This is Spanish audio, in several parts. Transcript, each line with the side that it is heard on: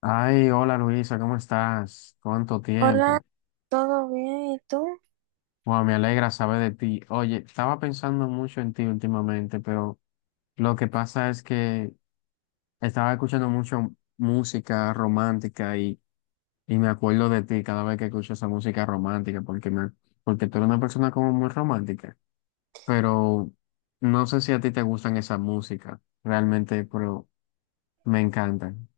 left: Ay, hola Luisa, ¿cómo estás? ¿Cuánto
right: Hola,
left: tiempo?
right: ¿todo bien? ¿Y tú?
left: Wow, me alegra saber de ti. Oye, estaba pensando mucho en ti últimamente, pero lo que pasa es que estaba escuchando mucho música romántica y me acuerdo de ti cada vez que escucho esa música romántica, porque tú eres una persona como muy romántica, pero no sé si a ti te gustan esa música, realmente, pero me encantan.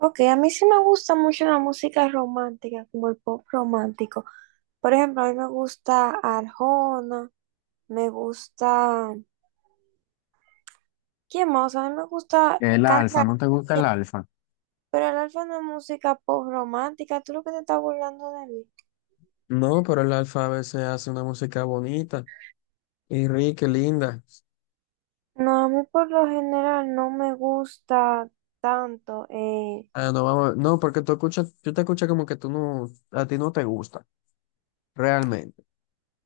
right: Ok, a mí sí me gusta mucho la música romántica, como el pop romántico. Por ejemplo, a mí me gusta Arjona, me gusta... ¿Quién más? A mí me gusta
left: El alfa,
right: cantar,
left: ¿no te gusta el alfa?
right: pero el alfa no es música pop romántica. ¿Tú lo que te estás burlando de mí?
left: No, pero el alfa a veces hace una música bonita y rica y linda.
right: No, a mí por lo general no me gusta tanto.
left: Ah, no, vamos a ver. No, porque tú escuchas, yo te escucho como que tú no, a ti no te gusta, realmente.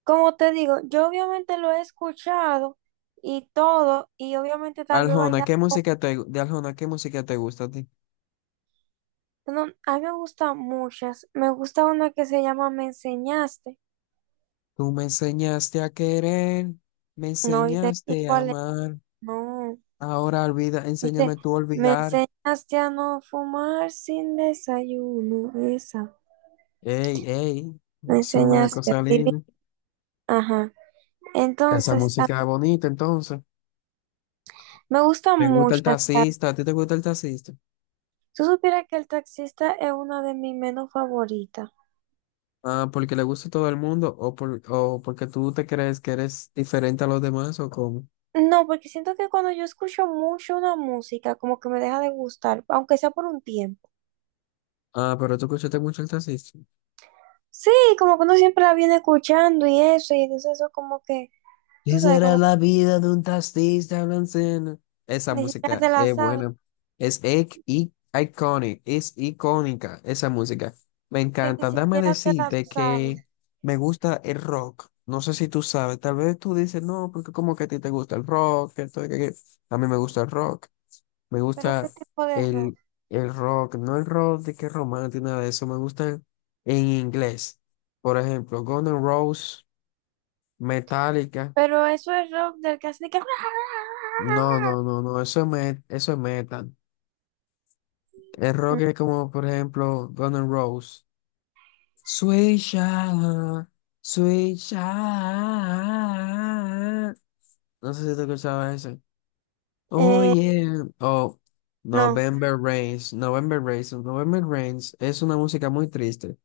right: Como te digo, yo obviamente lo he escuchado y todo, y obviamente tal vez
left: Aljona,
right: bailar.
left: ¿qué música te gusta a ti?
right: No, a mí me gustan muchas. Me gusta una que se llama Me enseñaste.
left: Tú me enseñaste a querer, me
right: No, ¿¿y
left: enseñaste a
right: cuál es?
left: amar,
right: No.
left: ahora olvida,
right: Dice,
left: enséñame tú a
right: me
left: olvidar.
right: enseñaste a no fumar sin desayuno. Esa.
left: Ey, ey,
right: Me
left: es una
right: enseñaste a
left: cosa
right: vivir.
left: linda.
right: Ajá.
left: Esa
right: Entonces,
left: música es bonita, entonces.
right: me gustan
left: Me gusta el
right: muchas.
left: taxista, ¿a ti te gusta el taxista?
right: Tú supieras que el taxista es una de mis menos favoritas.
left: Ah, porque le gusta a todo el mundo o, por, o porque tú te crees que eres diferente a los demás o cómo.
right: No, porque siento que cuando yo escucho mucho una música, como que me deja de gustar, aunque sea por un tiempo.
left: Ah, pero tú escuchaste mucho el taxista.
right: Sí, como que uno siempre la viene escuchando y eso, y entonces eso como que,
left: ¿Qué
right: tú sabes,
left: será
right: como que
left: la vida de un taxista blanco? Esa
right: ni siquiera
left: música
right: te la
left: es buena. Es ic- i- iconic, es icónica esa música. Me
right: que ni
left: encanta. Dame
right: siquiera te la
left: decirte
right: sabes.
left: que me gusta el rock. No sé si tú sabes, tal vez tú dices, "no, porque como que a ti te gusta el rock, que esto, que aquello". A mí me gusta el rock. Me
right: Pero
left: gusta
right: qué tipo de
left: el,
right: rock.
left: el rock, no el rock de que es romántico, nada de eso. Me gustan en inglés. Por ejemplo, Guns N' Roses, Metallica.
right: Pero eso es rock del que hace de que...
left: No, no, no, no, eso es metal. El rock es como, por ejemplo, Guns N' Roses. Sweet Child, Sweet Child. No sé si tú escuchabas eso. Oh
right: Eh,
left: yeah, oh
right: no,
left: November Rains, November Rains, November Rains es una música muy triste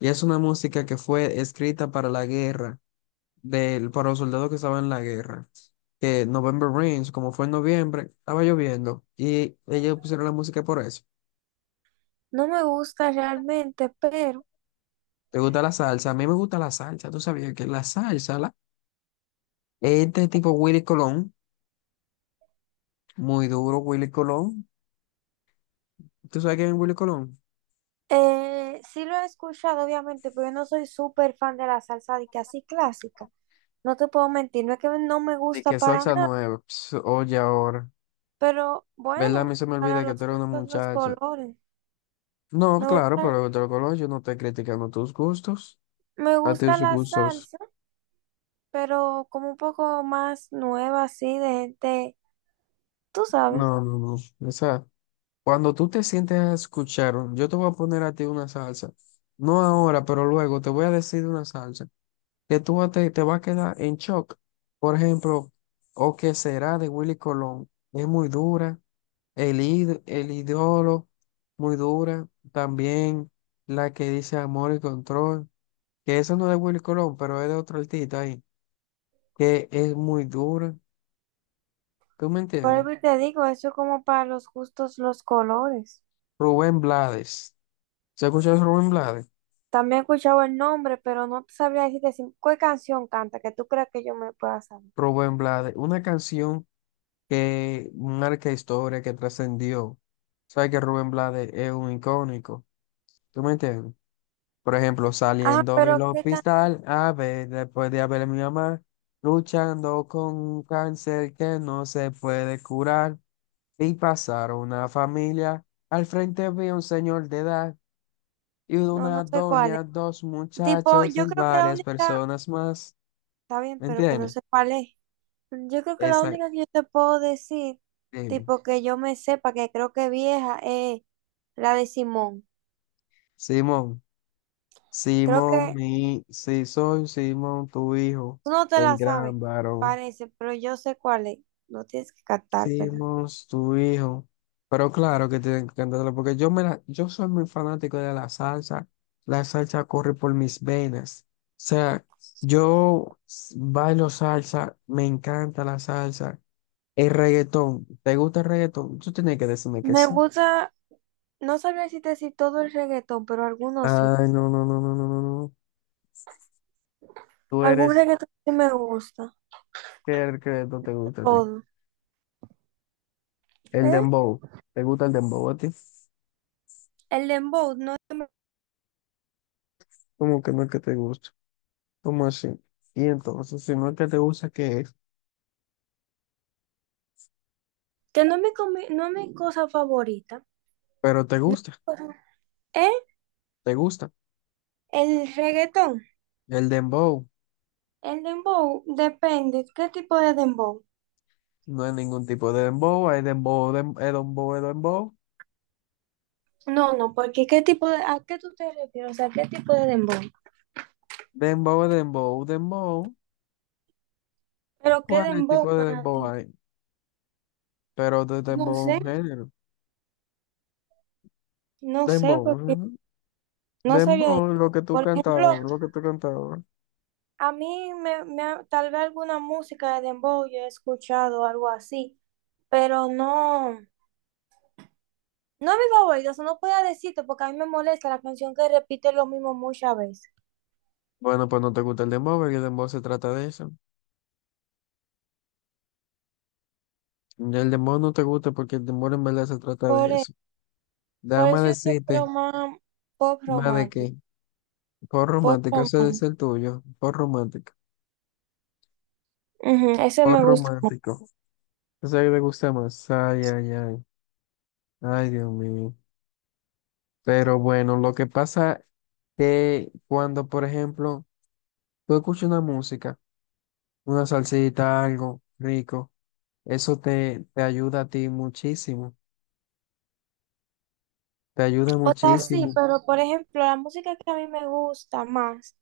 left: y es una música que fue escrita para la guerra, para los soldados que estaban en la guerra. Que November Rains, como fue en noviembre, estaba lloviendo y ellos pusieron la música por eso.
right: no me gusta realmente, pero
left: ¿Te gusta la salsa? A mí me gusta la salsa, tú sabías que la salsa, la, este tipo Willy Colón, muy duro Willy Colón, ¿tú sabes quién es Willy Colón?
right: sí lo he escuchado, obviamente, pero yo no soy súper fan de la salsa de que así clásica. No te puedo mentir, no es que no me
left: Y
right: gusta
left: que
right: para
left: salsa
right: nada,
left: nueva, pss, oye ahora.
right: pero
left: ¿Verdad? A
right: bueno,
left: mí se me
right: para
left: olvida que
right: los
left: tú eres una
right: gustos, los
left: muchacha.
right: colores.
left: No,
right: Me
left: claro,
right: gusta
left: pero de lo color yo no estoy criticando tus gustos,
right: Me
left: a
right: gusta
left: tus
right: la
left: gustos.
right: salsa, pero como un poco más nueva, así, de gente, tú sabes.
left: No, no, no. O sea, cuando tú te sientes a escuchar, yo te voy a poner a ti una salsa. No ahora, pero luego te voy a decir una salsa que tú vas a te, te vas a quedar en shock. Por ejemplo, o que será de Willy Colón. Es muy dura. El ídolo, muy dura. También la que dice amor y control. Que eso no es de Willy Colón, pero es de otro artista ahí, que es muy duro. ¿Tú me
right: Por
left: entiendes?
right: eso te digo, eso es como para los gustos, los colores.
left: Rubén Blades. ¿Se ha escucha Rubén Blades?
right: También he escuchado el nombre, pero no te sabría decirte qué canción canta, que tú creas que yo me pueda saber.
left: Rubén Blades. Una canción que marca historia, que trascendió. ¿Sabes que Rubén Blades es un icónico? ¿Tú me entiendes? Por ejemplo,
right: Ah,
left: saliendo del
right: pero qué canción,
left: hospital, a ver, después de haber mi mamá, luchando con un cáncer que no se puede curar, y pasar una familia. Al frente vi a un señor de edad y
right: no, no
left: una
right: sé cuál es.
left: doña, dos
right: Tipo,
left: muchachos
right: yo
left: y
right: creo que la
left: varias
right: única,
left: personas más.
right: está bien,
left: ¿Me
right: pero que no
left: entiendes?
right: sé cuál es. Yo creo que la
left: Esa,
right: única que yo te puedo decir,
left: dime.
right: tipo que yo me sepa, que creo que es vieja, es la de Simón.
left: Simón,
right: Creo
left: Simón,
right: que
left: mi, sí soy Simón, tu hijo,
right: Tú no te
left: el
right: la sabes,
left: gran varón.
right: parece, pero yo sé cuál es. No tienes que cantar cantártela.
left: Simón, tu hijo. Pero claro que tienen que cantarlo porque yo, yo soy muy fanático de la salsa. La salsa corre por mis venas. O sea, yo bailo salsa, me encanta la salsa. El reggaetón, ¿te gusta el reggaetón? Tú tienes que decirme que
right: Me
left: sí.
right: gusta, no sabría decirte si te decir todo el reggaetón, pero algunos sí.
left: Ay, no, no, no, no, no, no, no. Tú
right: Algún
left: eres
right: reggaetón sí me gusta.
left: qué que el reggaetón te gusta a ti.
right: Todo.
left: El
right: ¿Eh?
left: dembow, ¿te gusta el dembow a ti?
right: El dembow, no,
left: ¿Cómo que no es que te gusta? ¿Cómo así? Y entonces, si no es que te gusta, ¿qué es?
right: que no es mi, comi- no es mi cosa favorita.
left: Pero te
right: No es mi
left: gusta,
right: cosa- ¿Eh?
left: te gusta.
right: El reggaetón.
left: El dembow,
right: El dembow depende. ¿Qué tipo de dembow?
left: no hay ningún tipo de dembow, hay dembow, dembow, dembow,
right: No, no, porque ¿qué tipo de, a qué tú te refieres? O sea, ¿qué tipo de dembow?
left: dembow, dembow, dembow.
right: Pero ¿qué
left: ¿Cuál es el
right: dembow
left: tipo de
right: para
left: dembow
right: ti?
left: hay? Pero de
right: No
left: dembow
right: sé,
left: un género. Dembow,
right: porque
left: ujú.
right: no sabía
left: Dembow,
right: decir.
left: lo que tú
right: Por ejemplo,
left: cantabas, lo que tú cantabas.
right: a mí me, me ha- tal vez alguna música de dembow yo he escuchado algo así, pero no, no es mi favorito, o sea, no puedo decirte porque a mí me molesta la canción que repite lo mismo muchas veces.
left: Bueno, pues no te gusta el dembow, porque el dembow se trata de eso. Y el dembow no te gusta porque el dembow en verdad se trata de
right: Por, e-
left: eso.
right: por
left: Déjame
right: eso yo prefiero
left: decirte,
right: más pop
left: más de qué. Por
right: pop
left: romántico, ese es
right: romántico.
left: el tuyo. Por romántico,
right: Ujú, ese
left: por
right: me gusta.
left: romántico. Ese que te gusta más. Ay, ay, ay. Ay, Dios mío. Pero bueno, lo que pasa que cuando, por ejemplo, tú escuchas una música, una salsita, algo rico, eso te, te ayuda a ti muchísimo. Te ayuda
right: O sea, sí,
left: muchísimo.
right: pero por ejemplo, la música que a mí me gusta más,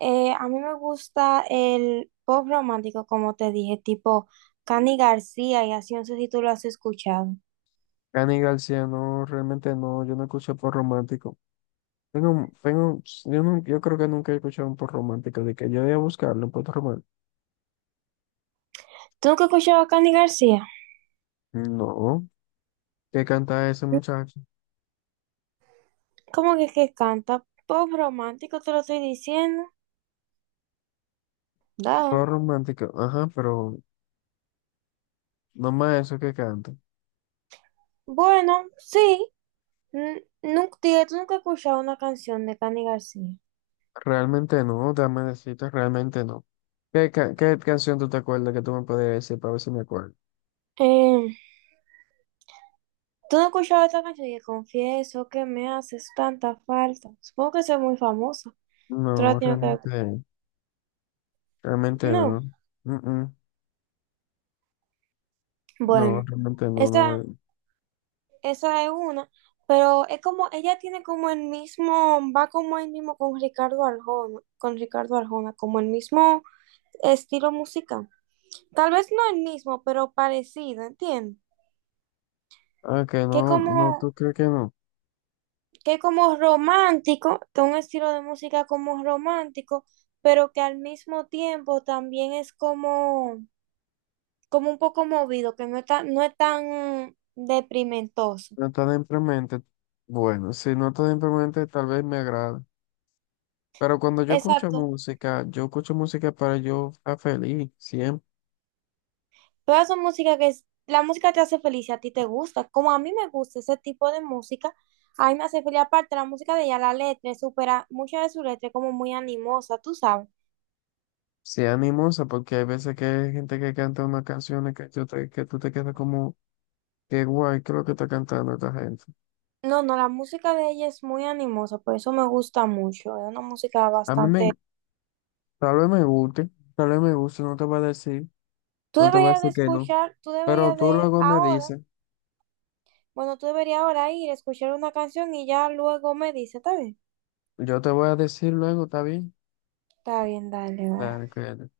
right: a mí me gusta el pop romántico, como te dije, tipo Cani García, y así no sé si tú lo has escuchado.
left: Cani García, no, realmente no, yo no escucho pop romántico. Yo, no, yo creo que nunca he escuchado un pop romántico, de que yo voy a buscarlo, un pop romántico.
right: ¿Tú nunca has escuchado a Cani García?
left: No, ¿qué canta ese muchacho?
right: ¿Cómo que canta? Pop romántico, te lo estoy diciendo. Da.
left: Pop romántico, ajá, pero no más eso que canta.
right: Bueno, sí, nunca, dije, tú nunca has escuchado una canción de Cani García.
left: Realmente no, dame decirte, realmente no. ¿Qué, qué canción tú te acuerdas que tú me podías decir para ver si me acuerdo?
right: Eh, ¿Tú no has escuchado esta canción? Y confieso que me haces tanta falta. Supongo que es muy famosa. Tú la
left: No,
right: tienes que ver.
left: realmente, realmente
right: No.
left: no. Mm, mm. No,
right: Bueno,
left: realmente no,
right: esa,
left: no.
right: esa es una, pero es como, ella tiene como el mismo, va como el mismo con Ricardo con Ricardo Arjona, como el mismo estilo musical. Tal vez no el mismo, pero parecido, ¿entiendes?
left: Ah, que
right: Que
left: no,
right: como,
left: no, tú crees que no.
right: que como romántico, que un estilo de música como romántico, pero que al mismo tiempo también es como, como un poco movido, que no es tan, no es tan deprimentoso.
left: No tan deprimente. Bueno, si no tan deprimente, tal vez me agrada. Pero cuando
right: Exacto.
left: yo escucho música para yo estar feliz, siempre.
right: Todas son música que es, la música te hace feliz y a ti te gusta. Como a mí me gusta ese tipo de música, a mí me hace feliz. Aparte, la música de ella, la letra, es supera muchas de sus letras es como muy animosa, tú sabes.
left: Sea animosa, porque hay veces que hay gente que canta unas canciones que, que tú te quedas como, qué guay, qué es lo que está cantando esta gente.
right: No, no, la música de ella es muy animosa, por eso me gusta mucho. Es una música
left: A mí me,
right: bastante...
left: tal vez me guste, tal vez me guste, no te voy a decir,
right: Tú
left: no te voy a
right: deberías de
left: decir que no.
right: escuchar, tú
left: Pero
right: deberías
left: tú
right: de
left: luego me
right: ahora,
left: dices,
right: bueno, tú deberías ahora ir a escuchar una canción y ya luego me dice,
left: yo te voy a decir luego, ¿está bien?
right: está bien, dale, va.
left: Dale, cuídate.